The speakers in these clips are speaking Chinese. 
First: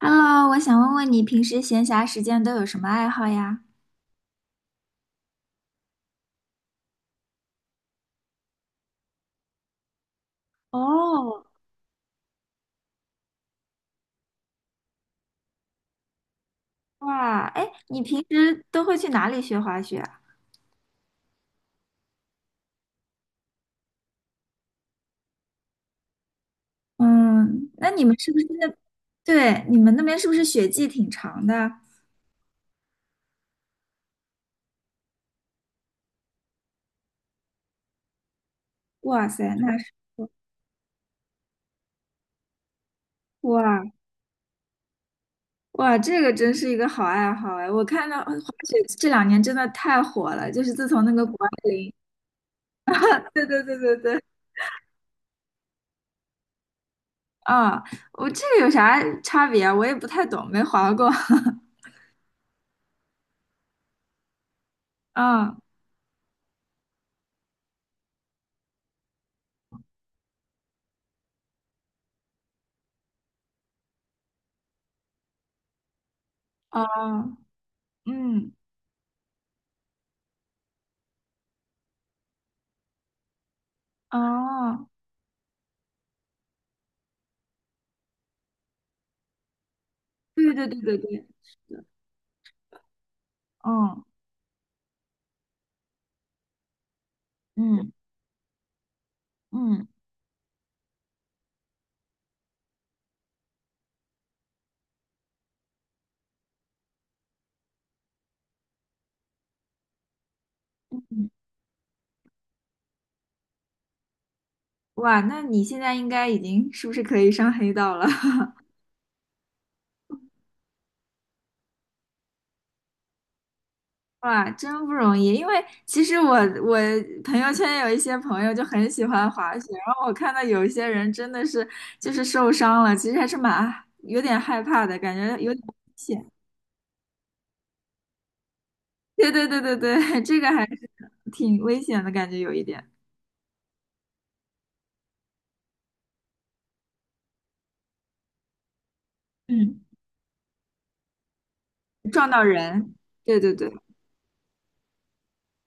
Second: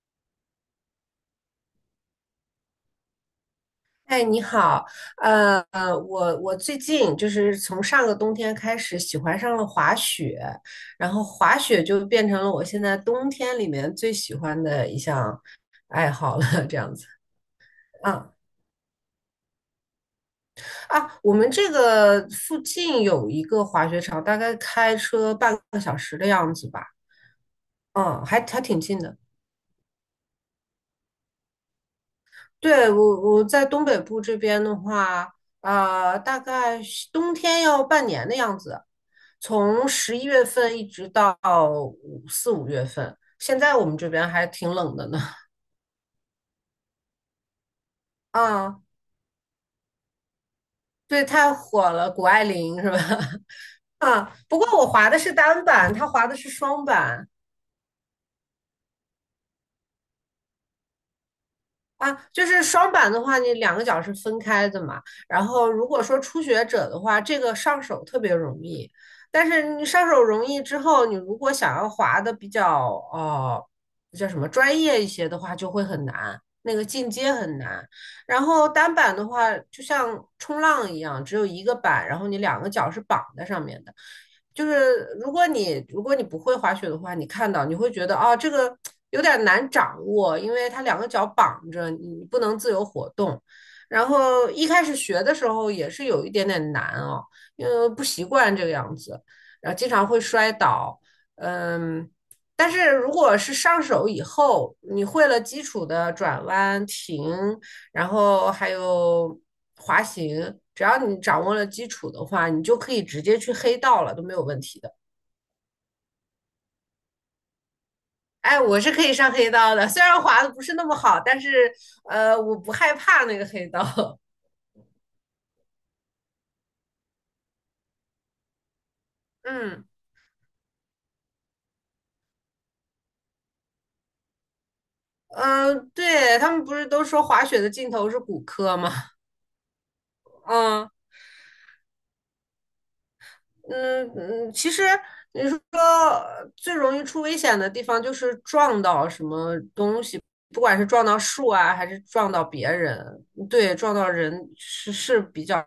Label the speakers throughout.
Speaker 1: Hello，我想问问你平时闲暇时间都有什么爱好呀？
Speaker 2: 哎，你好，呃，我最近就是从上个冬天开始喜欢上了滑雪，然后
Speaker 1: 哦，
Speaker 2: 滑雪就变成了我现在冬天里面最喜欢的一项 爱好了，这样子。
Speaker 1: 哇，哎，你平
Speaker 2: 啊
Speaker 1: 时都会去哪里学滑雪啊？
Speaker 2: 啊，我们这个附近有一个滑雪场，大概开车半个小时的样子吧。
Speaker 1: 嗯，那你们
Speaker 2: 嗯，
Speaker 1: 是不
Speaker 2: 还
Speaker 1: 是
Speaker 2: 还
Speaker 1: 那，
Speaker 2: 挺近的。
Speaker 1: 对，你们那边是不是雪季挺长的？
Speaker 2: 对，我在东北部这边的话，大概是冬天要半年的样子，
Speaker 1: 哇塞，那
Speaker 2: 从
Speaker 1: 是
Speaker 2: 11月份一直到5月份。现在
Speaker 1: 哇
Speaker 2: 我们这边还挺冷的呢。
Speaker 1: 哇，这个真是一个好爱好哎！我看到滑雪
Speaker 2: 啊，
Speaker 1: 这两年真的太火了，就是自从那
Speaker 2: 对，
Speaker 1: 个谷爱
Speaker 2: 太火
Speaker 1: 凌，
Speaker 2: 了，谷爱凌是吧？
Speaker 1: 对对对对 对，
Speaker 2: 啊，不过我滑的是单板，她滑的是双板。
Speaker 1: 啊、我这个有啥差别啊？我也不太懂，没滑过。
Speaker 2: 啊，就是双板的话，你两个脚是分开的嘛。然
Speaker 1: 啊，
Speaker 2: 后如果说初学者的话，这个上手特别容易。但是你上手容易之后，你如果想要滑的比较呃叫什么专业一些的话，就会很难，那个进阶
Speaker 1: 哦，
Speaker 2: 很难。然
Speaker 1: 嗯。
Speaker 2: 后单板的话，就像冲浪一样，只有一个板，然后你两个脚是绑在上面的。就
Speaker 1: 哦，
Speaker 2: 是如果你不会滑雪的话，你看到你会觉得啊，这个有点难掌握，因
Speaker 1: 对对
Speaker 2: 为
Speaker 1: 对
Speaker 2: 它
Speaker 1: 对
Speaker 2: 两个
Speaker 1: 对，
Speaker 2: 脚绑
Speaker 1: 是的，
Speaker 2: 着，你不能自由活动。
Speaker 1: 嗯
Speaker 2: 然后一开始学的时候也是有一点点难哦，因为
Speaker 1: 嗯
Speaker 2: 不习惯这个样子，然后
Speaker 1: 嗯
Speaker 2: 经常会摔倒。嗯，但是如果是上手以后，你会了基础的转弯、停，然后还有滑行，只要你
Speaker 1: 嗯，
Speaker 2: 掌握了基础的话，你就可以直接去黑道了，都没有问题的。
Speaker 1: 哇，那你现在应该已经是不是可以上黑道了？
Speaker 2: 哎，我是可以上黑道的，虽然滑的不是那么好，但是我不害怕那个黑道。
Speaker 1: 哇，真不容易，因为其实我朋友圈有一些朋友就很喜欢滑雪，
Speaker 2: 嗯
Speaker 1: 然后我看到有一些人真的是就是受伤了，其实还是蛮有点害怕的，感觉
Speaker 2: 嗯，
Speaker 1: 有点危险。
Speaker 2: 对，他们不是都说滑雪的尽头是骨科吗？
Speaker 1: 对对对对对，这个 还是
Speaker 2: 嗯。
Speaker 1: 挺危险的感觉，有一点，
Speaker 2: 嗯嗯，其实你说最容易出危险的地方就是撞到什么
Speaker 1: 嗯，
Speaker 2: 东西，不管是撞到树啊，还是
Speaker 1: 撞
Speaker 2: 撞
Speaker 1: 到
Speaker 2: 到别
Speaker 1: 人，
Speaker 2: 人，
Speaker 1: 对对对，
Speaker 2: 对，撞到人是比较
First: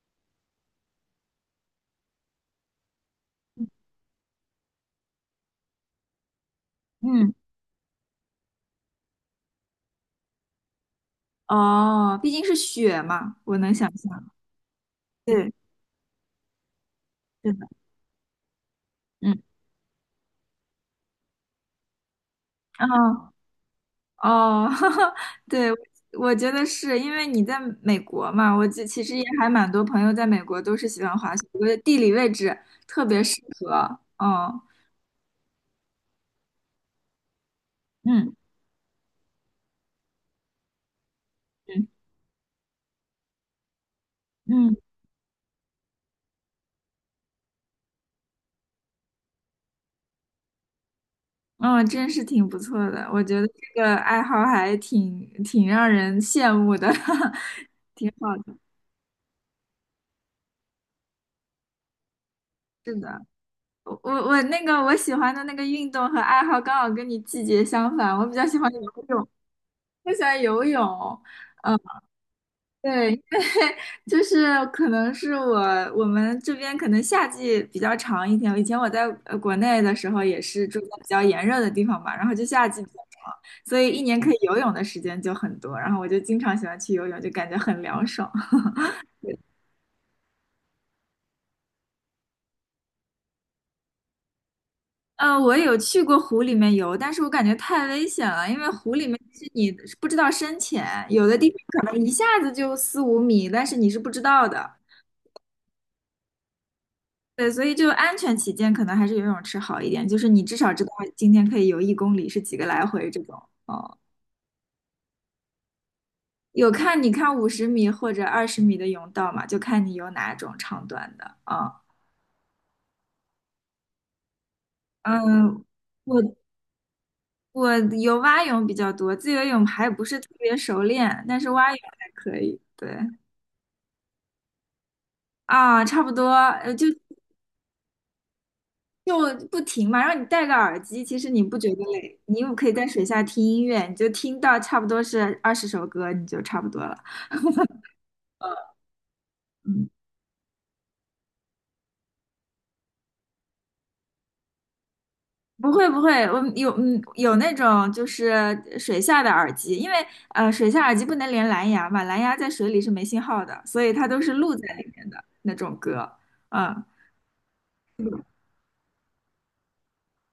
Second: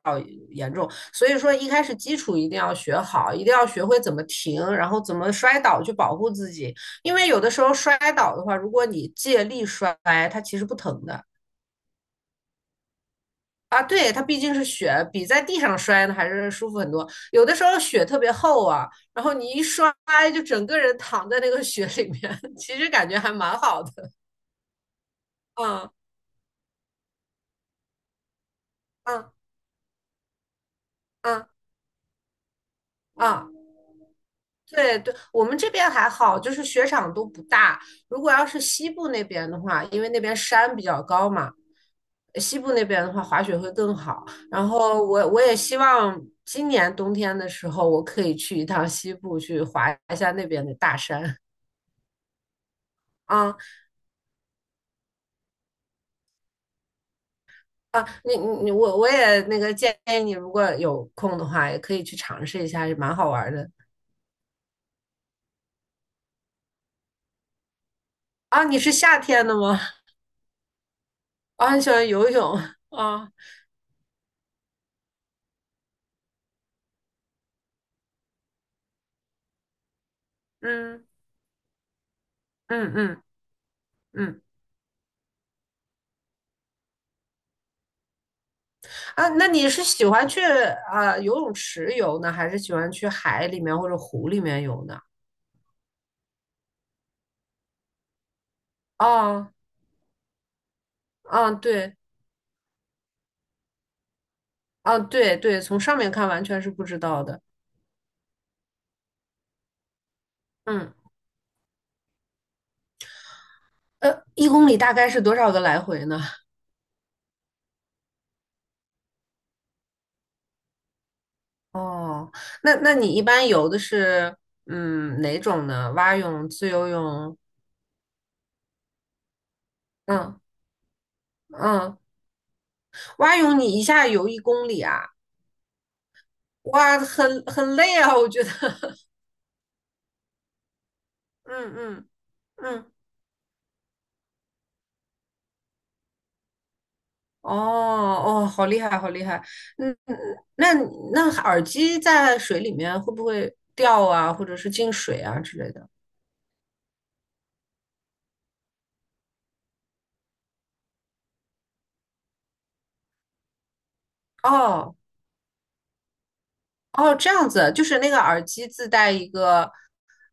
Speaker 2: 严重。所以说一开始基础一定要学好，一定要学会怎么停，然后怎么摔倒去保护自己。因为
Speaker 1: 嗯。
Speaker 2: 有的时候摔倒的话，如果你借力摔，它其实不疼的。
Speaker 1: 哦，毕竟是雪嘛，我能
Speaker 2: 啊，
Speaker 1: 想
Speaker 2: 对，它
Speaker 1: 象。
Speaker 2: 毕竟是雪，比在
Speaker 1: 对，
Speaker 2: 地上摔呢还是舒服很多。有
Speaker 1: 是
Speaker 2: 的时
Speaker 1: 的，
Speaker 2: 候雪特别厚啊，然后
Speaker 1: 嗯，
Speaker 2: 你一摔就整个人躺在那个雪里面，其实感觉还
Speaker 1: 哦
Speaker 2: 蛮好的。
Speaker 1: 哦，哈哈，对，
Speaker 2: 嗯
Speaker 1: 我觉得是因为你在美国嘛，我其实也
Speaker 2: 嗯
Speaker 1: 还蛮多朋友在美国都是喜欢滑
Speaker 2: 嗯
Speaker 1: 雪，我觉得地理位置特别适
Speaker 2: 嗯，
Speaker 1: 合。哦，
Speaker 2: 对对，我们这边还好，就是雪场都不大。如果
Speaker 1: 嗯
Speaker 2: 要是西部那边的话，因为那边山比较高嘛，
Speaker 1: 嗯
Speaker 2: 西部那边的话滑雪会更好。然
Speaker 1: 嗯，
Speaker 2: 后我也希望今年冬天的时候，我可以去一趟西部去滑一下那边的大山。
Speaker 1: 嗯，真是挺不错的，我觉得
Speaker 2: 啊。
Speaker 1: 这个爱好还挺让人羡慕的，
Speaker 2: 啊，
Speaker 1: 挺好
Speaker 2: 你
Speaker 1: 的。
Speaker 2: 你你我也那个建议你，如果有空的话，也可以去尝试一下，也
Speaker 1: 是
Speaker 2: 蛮
Speaker 1: 的，
Speaker 2: 好玩的。
Speaker 1: 我那个我喜欢的那个运动和爱好刚好跟你季节相反，我比较喜
Speaker 2: 啊，
Speaker 1: 欢
Speaker 2: 你
Speaker 1: 游
Speaker 2: 是夏
Speaker 1: 泳，
Speaker 2: 天的吗？
Speaker 1: 我喜欢游泳。
Speaker 2: 啊，很喜欢游泳。
Speaker 1: 对，因为
Speaker 2: 啊，
Speaker 1: 就是可能是我们这边可能夏季比较长一点，以前我在国内的时候也是住在比
Speaker 2: 嗯
Speaker 1: 较炎热的地方嘛，然后就夏季比较
Speaker 2: 嗯嗯
Speaker 1: 长，所以一年可以
Speaker 2: 嗯。
Speaker 1: 游泳的时间就很多，然后我就经常喜欢去游泳，就感觉很凉爽。
Speaker 2: 啊，那你是喜欢去啊游泳池游呢，还是喜欢去海里面或者湖里面游呢？
Speaker 1: 我有去过湖里面游，但是我感觉太危险了，因为湖里面是
Speaker 2: 啊
Speaker 1: 你不知道深浅，有的地
Speaker 2: 啊，
Speaker 1: 方可
Speaker 2: 对
Speaker 1: 能一下子就四五米，但是你是不知道的。
Speaker 2: 啊对对，从上面看完全是不知道的。
Speaker 1: 对，所以就安全起见，可能还是游泳池好一点，就是你至少知道
Speaker 2: 嗯，
Speaker 1: 今天可以游一公里是几个来回这种。哦，
Speaker 2: 一公里大概是多少个来回呢？
Speaker 1: 有看你看五十米或者二十米的泳道嘛，就看你游哪种长短的啊。
Speaker 2: 哦，那你一般游的是哪
Speaker 1: 嗯，
Speaker 2: 种呢？蛙
Speaker 1: 我
Speaker 2: 泳、自由泳？
Speaker 1: 我游蛙泳比较多，自由泳还不是特
Speaker 2: 嗯
Speaker 1: 别熟练，但是蛙泳
Speaker 2: 嗯，
Speaker 1: 还可以。对。
Speaker 2: 蛙泳你一下游一公里啊？
Speaker 1: 啊，差不多，就
Speaker 2: 哇，很累啊，我觉得。
Speaker 1: 就不停嘛，然后你戴个耳机，其实你不觉
Speaker 2: 嗯
Speaker 1: 得
Speaker 2: 嗯
Speaker 1: 累，你又可以在
Speaker 2: 嗯，
Speaker 1: 水下听音乐，你就听到差不多是二十首歌，你就差不多了。
Speaker 2: 哦哦，好厉害，好厉害。
Speaker 1: 嗯，
Speaker 2: 嗯，嗯那那耳机在水里面会不会掉啊，或者是进水啊之
Speaker 1: 不
Speaker 2: 类的？
Speaker 1: 会不会，我有那种就是水下的耳机，因为水下耳机不能连蓝牙嘛，蓝牙在水里是没信号的，所以它都是录在里
Speaker 2: 哦
Speaker 1: 面的那种歌。嗯，
Speaker 2: 哦，这样子，就是那个耳机自带一个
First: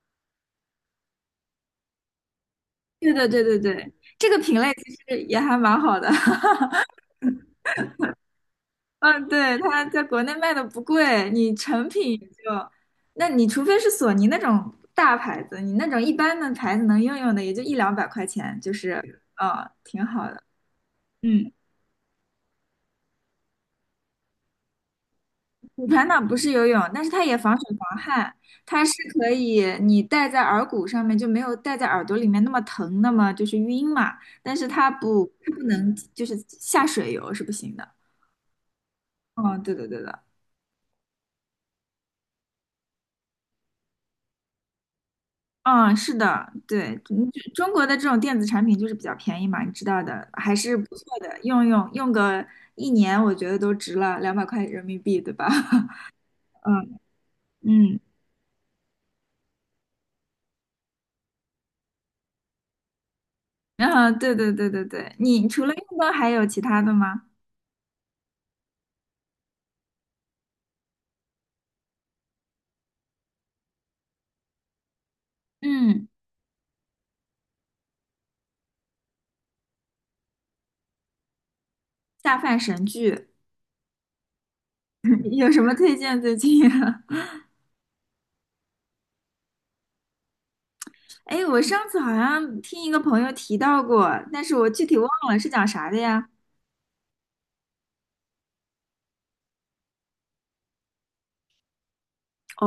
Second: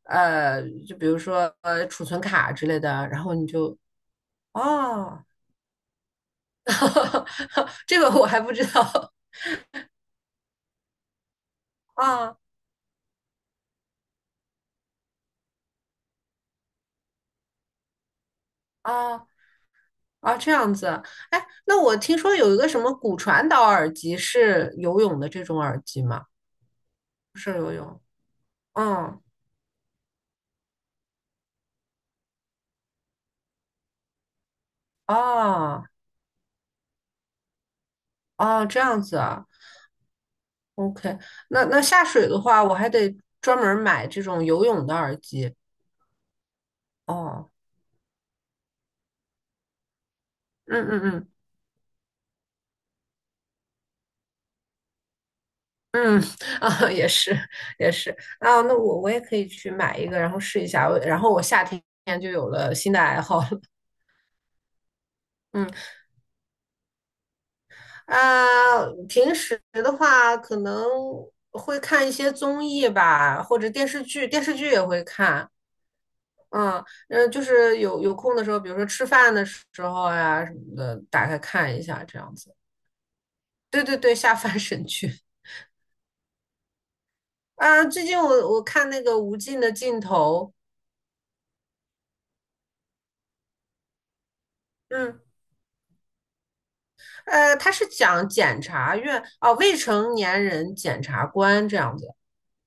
Speaker 2: 呃，就比如说储存卡之类的，
Speaker 1: 对
Speaker 2: 然
Speaker 1: 对
Speaker 2: 后
Speaker 1: 对
Speaker 2: 你
Speaker 1: 对
Speaker 2: 就
Speaker 1: 对，这个品类其实
Speaker 2: 哦，
Speaker 1: 也还蛮好的。
Speaker 2: 这个我还不知道。
Speaker 1: 嗯，对，它在国内卖的不贵，你成品也
Speaker 2: 啊
Speaker 1: 就，那你除非是索尼那种大牌子，你那种一般的牌子能用用的也就一两百块钱，就是，
Speaker 2: 啊
Speaker 1: 嗯，挺好
Speaker 2: 啊！
Speaker 1: 的。
Speaker 2: 这样子。哎，
Speaker 1: 嗯，
Speaker 2: 那我听说有一个什么骨传导耳机是游泳的这种耳
Speaker 1: 骨
Speaker 2: 机
Speaker 1: 传导
Speaker 2: 吗？
Speaker 1: 不是游泳，但是它也
Speaker 2: 不是
Speaker 1: 防
Speaker 2: 游
Speaker 1: 水防
Speaker 2: 泳。
Speaker 1: 汗，它是
Speaker 2: 嗯，
Speaker 1: 可以你戴在耳骨上面就没有戴在耳朵里面那么疼，那么就是晕嘛。但是它不，它不
Speaker 2: 哦，
Speaker 1: 能就是下水游是不行的。
Speaker 2: 哦，这样子啊。
Speaker 1: 哦，对的对的，
Speaker 2: OK，那下水的话，我还得专门买这种游泳的耳机。
Speaker 1: 嗯，是的，对，就
Speaker 2: 哦，
Speaker 1: 中国的这种电子产品就是比较便宜嘛，你知道的，还是不
Speaker 2: 嗯嗯
Speaker 1: 错
Speaker 2: 嗯。
Speaker 1: 的，用个一年，我觉得都值了，两百块人民币，对吧？
Speaker 2: 嗯，啊，
Speaker 1: 嗯
Speaker 2: 也是，也
Speaker 1: 嗯，
Speaker 2: 是，啊，那我也可以去买一个，然后试一下，然后我夏天就有了新的爱好了。
Speaker 1: 然后对对对对对，你除
Speaker 2: 嗯。
Speaker 1: 了运动还有其他的吗？
Speaker 2: 啊，平时的话可能会看一些综艺吧，或者电视剧，电视剧也会看。
Speaker 1: 嗯，
Speaker 2: 嗯，就是有空的时候，比如说吃饭的时候呀什么的，打开看一下这样
Speaker 1: 下
Speaker 2: 子。
Speaker 1: 饭神剧
Speaker 2: 对对对，下饭神剧
Speaker 1: 有什么推荐最近啊？
Speaker 2: 啊！最近我看那个《无尽的尽头》，
Speaker 1: 哎，我上次好像听一个朋友提到过，但是我具体忘
Speaker 2: 嗯，
Speaker 1: 了是讲啥的呀？
Speaker 2: 它是讲检察院啊，未成年人检察官这样子。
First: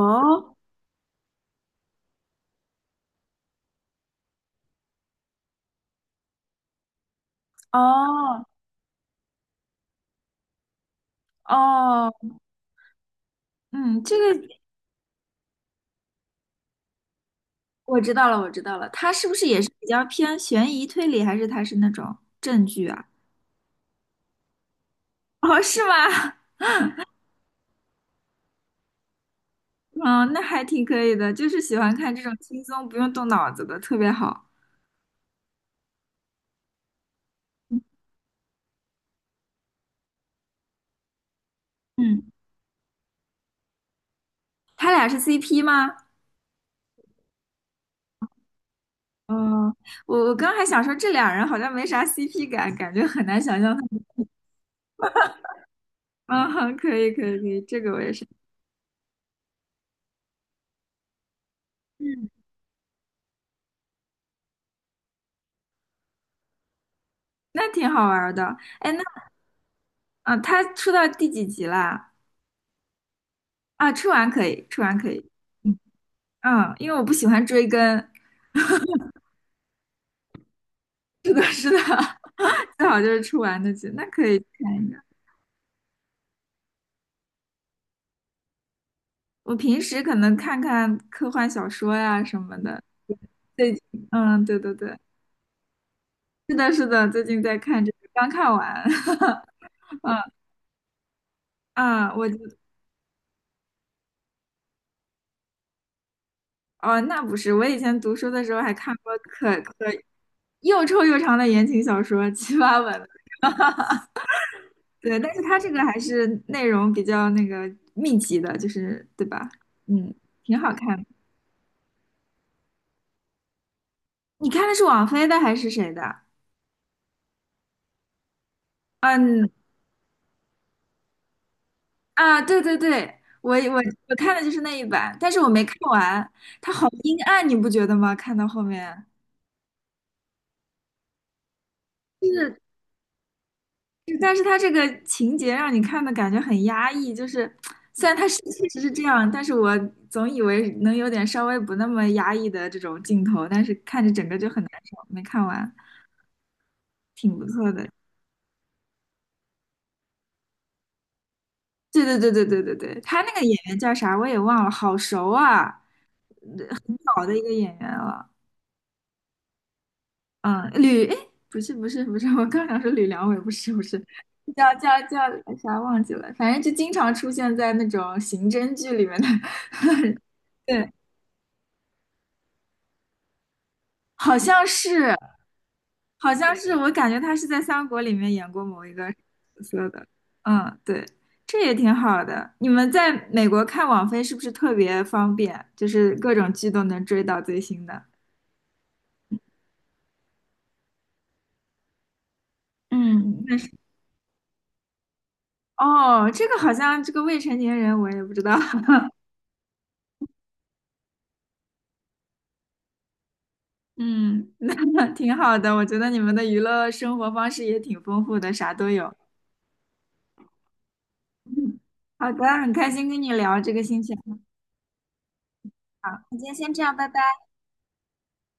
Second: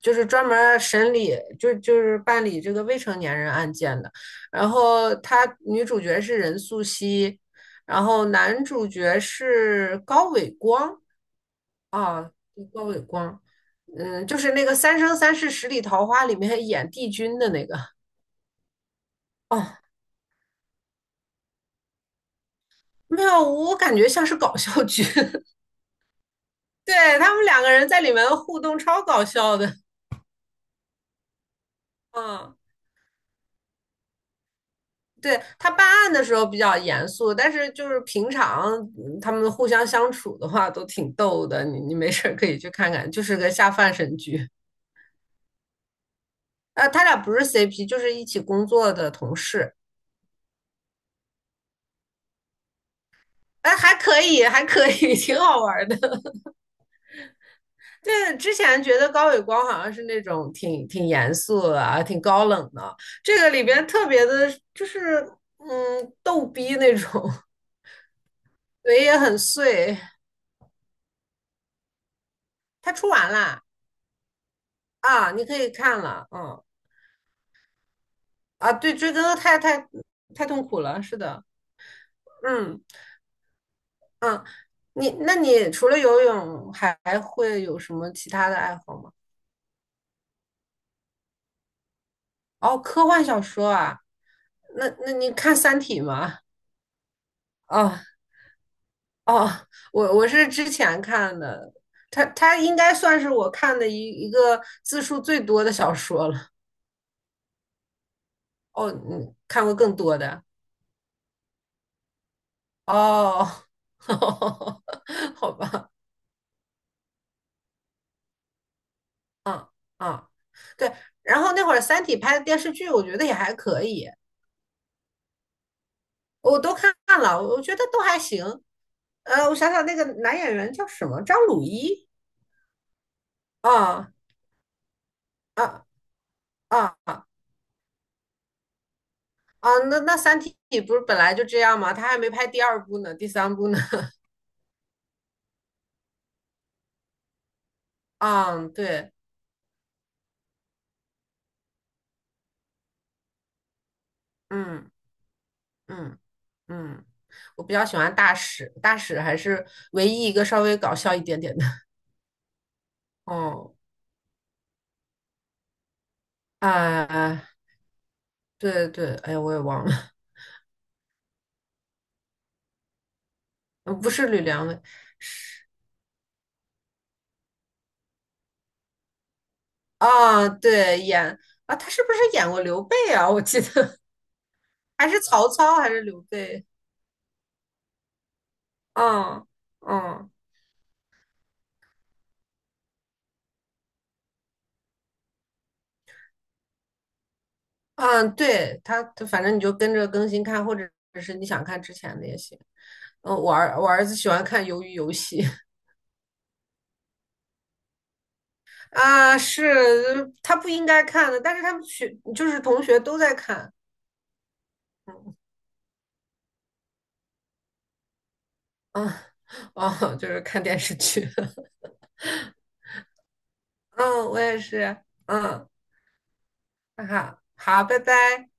Speaker 2: 就是专门审理，就是办理这个未成年人案件的。然后他女主角是任素汐，然后
Speaker 1: 哦
Speaker 2: 男主角是高伟光
Speaker 1: 哦，
Speaker 2: 啊，高伟光，
Speaker 1: 嗯，这
Speaker 2: 嗯，就
Speaker 1: 个
Speaker 2: 是那个《三生三世十里桃花》里面演帝君的那个。
Speaker 1: 我知道了，我知道了，他是不是也是
Speaker 2: 哦，
Speaker 1: 比较偏悬疑推理，还是他是那种证据啊？
Speaker 2: 没有，我感觉像是搞笑剧。
Speaker 1: 哦，是吗？
Speaker 2: 对，他们两个人在里面互动超搞笑的。
Speaker 1: 嗯，那还挺可以的，就是喜欢看这种
Speaker 2: 嗯。
Speaker 1: 轻松不用动脑子的，特别好。
Speaker 2: 对他办案的时候比较严肃，但是
Speaker 1: 嗯，
Speaker 2: 就是平常他们互相相处的话都挺逗的，你没
Speaker 1: 嗯
Speaker 2: 事可以去看看，就是个下饭神剧。
Speaker 1: 他俩是 CP 吗？
Speaker 2: 啊。他俩不是 CP，就是一起工作的同
Speaker 1: 嗯，
Speaker 2: 事。
Speaker 1: 我刚还想说这俩人好像没啥 CP 感，感觉很难想象
Speaker 2: 哎，
Speaker 1: 他
Speaker 2: 还
Speaker 1: 们。
Speaker 2: 可以，还可以，挺好玩的。
Speaker 1: 嗯，哼可以可以可以，这个我也是。
Speaker 2: 对，之前觉得高伟光好像是那种挺严肃的啊，挺
Speaker 1: 嗯，
Speaker 2: 高冷的，这个里边特别的，就是逗逼那种，
Speaker 1: 那挺好玩儿的。哎，
Speaker 2: 嘴
Speaker 1: 那
Speaker 2: 也很碎。
Speaker 1: 啊，他出到第几集啦？
Speaker 2: 他出完了
Speaker 1: 啊，出完可以，出完可以。
Speaker 2: 啊，你可以看了，嗯。
Speaker 1: 嗯，因为我不喜欢追更，
Speaker 2: 啊，对，追根太痛苦了，是
Speaker 1: 是的，
Speaker 2: 的，
Speaker 1: 是的，
Speaker 2: 嗯
Speaker 1: 最好就是出完的剧，那可以
Speaker 2: 嗯，
Speaker 1: 看一下。
Speaker 2: 那你除了游泳，还会有什么其他的爱好吗？
Speaker 1: 我平时可能看看科幻小说呀什么
Speaker 2: 哦，
Speaker 1: 的。
Speaker 2: 科幻小说
Speaker 1: 最近，
Speaker 2: 啊，
Speaker 1: 嗯，对对
Speaker 2: 那
Speaker 1: 对，
Speaker 2: 那你看《三体》吗？
Speaker 1: 是的，是的，最近在看这个，
Speaker 2: 哦
Speaker 1: 刚看完。
Speaker 2: 哦，我是之前看的，
Speaker 1: 啊，
Speaker 2: 它它应该算是我看的一个字数最多的小说了。
Speaker 1: 哦，那不是，我以前读书的时候还
Speaker 2: 哦，
Speaker 1: 看过
Speaker 2: 你看过更多的
Speaker 1: 又臭又长的言情小说，七八本的。
Speaker 2: 哦，
Speaker 1: 对，但 是
Speaker 2: 好
Speaker 1: 它这个
Speaker 2: 吧，
Speaker 1: 还是内容比较那个密集的，就是对吧？
Speaker 2: 嗯
Speaker 1: 嗯，
Speaker 2: 嗯，
Speaker 1: 挺好
Speaker 2: 对。
Speaker 1: 看的。
Speaker 2: 然后那会儿《三体》拍的电视剧，我觉得也还可以，
Speaker 1: 你看的是王菲的还是谁的？
Speaker 2: 我都看了，我觉得都还行。
Speaker 1: 嗯，
Speaker 2: 我想想，那个男演员叫什么？张鲁一？
Speaker 1: 啊，对对对，我我
Speaker 2: 啊
Speaker 1: 我看的就是那一版，但是我没看
Speaker 2: 啊
Speaker 1: 完，它好
Speaker 2: 啊
Speaker 1: 阴
Speaker 2: 啊！
Speaker 1: 暗，你不觉得吗？看到后面，
Speaker 2: 啊，那《三体》不是本来就这样吗？他还
Speaker 1: 就
Speaker 2: 没拍
Speaker 1: 是
Speaker 2: 第二部呢，第三部呢。
Speaker 1: 就，但是它这个情节让你看的感觉很压抑，就是虽然它是确
Speaker 2: 嗯，
Speaker 1: 实是这
Speaker 2: 对，
Speaker 1: 样，但是我总以为能有点稍微不那么压抑的这种镜头，但是看着整个就很难
Speaker 2: 嗯
Speaker 1: 受，没看完，
Speaker 2: 嗯嗯，
Speaker 1: 挺不
Speaker 2: 我
Speaker 1: 错
Speaker 2: 比较
Speaker 1: 的。
Speaker 2: 喜欢大使，大使还是唯一一个稍微搞笑一点点的。
Speaker 1: 对对对对对对对，他那个演
Speaker 2: 哦，
Speaker 1: 员叫啥我也忘了，好熟啊，老的一
Speaker 2: 啊、
Speaker 1: 个演员了。
Speaker 2: 对对，哎呀，我也忘了，
Speaker 1: 嗯，哎，不是不是不是，我刚想说吕良伟，不是不是，
Speaker 2: 不是吕良
Speaker 1: 叫
Speaker 2: 伟。
Speaker 1: 叫叫啥忘记了，反正就经常出现在那种刑侦剧里面的，
Speaker 2: 啊，
Speaker 1: 对，
Speaker 2: 对，演啊，他是不是演过刘备啊？我记得
Speaker 1: 好像
Speaker 2: 还
Speaker 1: 是，
Speaker 2: 是曹操还是刘
Speaker 1: 好像
Speaker 2: 备？
Speaker 1: 是，我感觉他是在《三国》里面演过某一个角
Speaker 2: 嗯
Speaker 1: 色的，
Speaker 2: 嗯
Speaker 1: 嗯，对，这也挺好的。你们在美国看网飞是不是特别方便？就是各种剧都能追到最新的。
Speaker 2: 嗯，对他，他反正你就跟着更新看，或者是你想看之前的也行。嗯，
Speaker 1: 嗯，
Speaker 2: 我
Speaker 1: 那是。
Speaker 2: 儿我儿子喜欢看《鱿鱼游戏》
Speaker 1: 哦，这个好像这个未成年人我也不知道。
Speaker 2: 啊，是他不应该看的，但是他们就是同学都在看
Speaker 1: 嗯，那挺好的，我觉得你们的娱乐生活方式也挺丰富的，啥都有。
Speaker 2: 啊哦，就是看电视剧。
Speaker 1: 嗯好的，很开心跟你聊这个心情
Speaker 2: 嗯，我也是。嗯，
Speaker 1: 爱好，那今天先这样，
Speaker 2: 那
Speaker 1: 拜拜。
Speaker 2: 好，好，拜拜。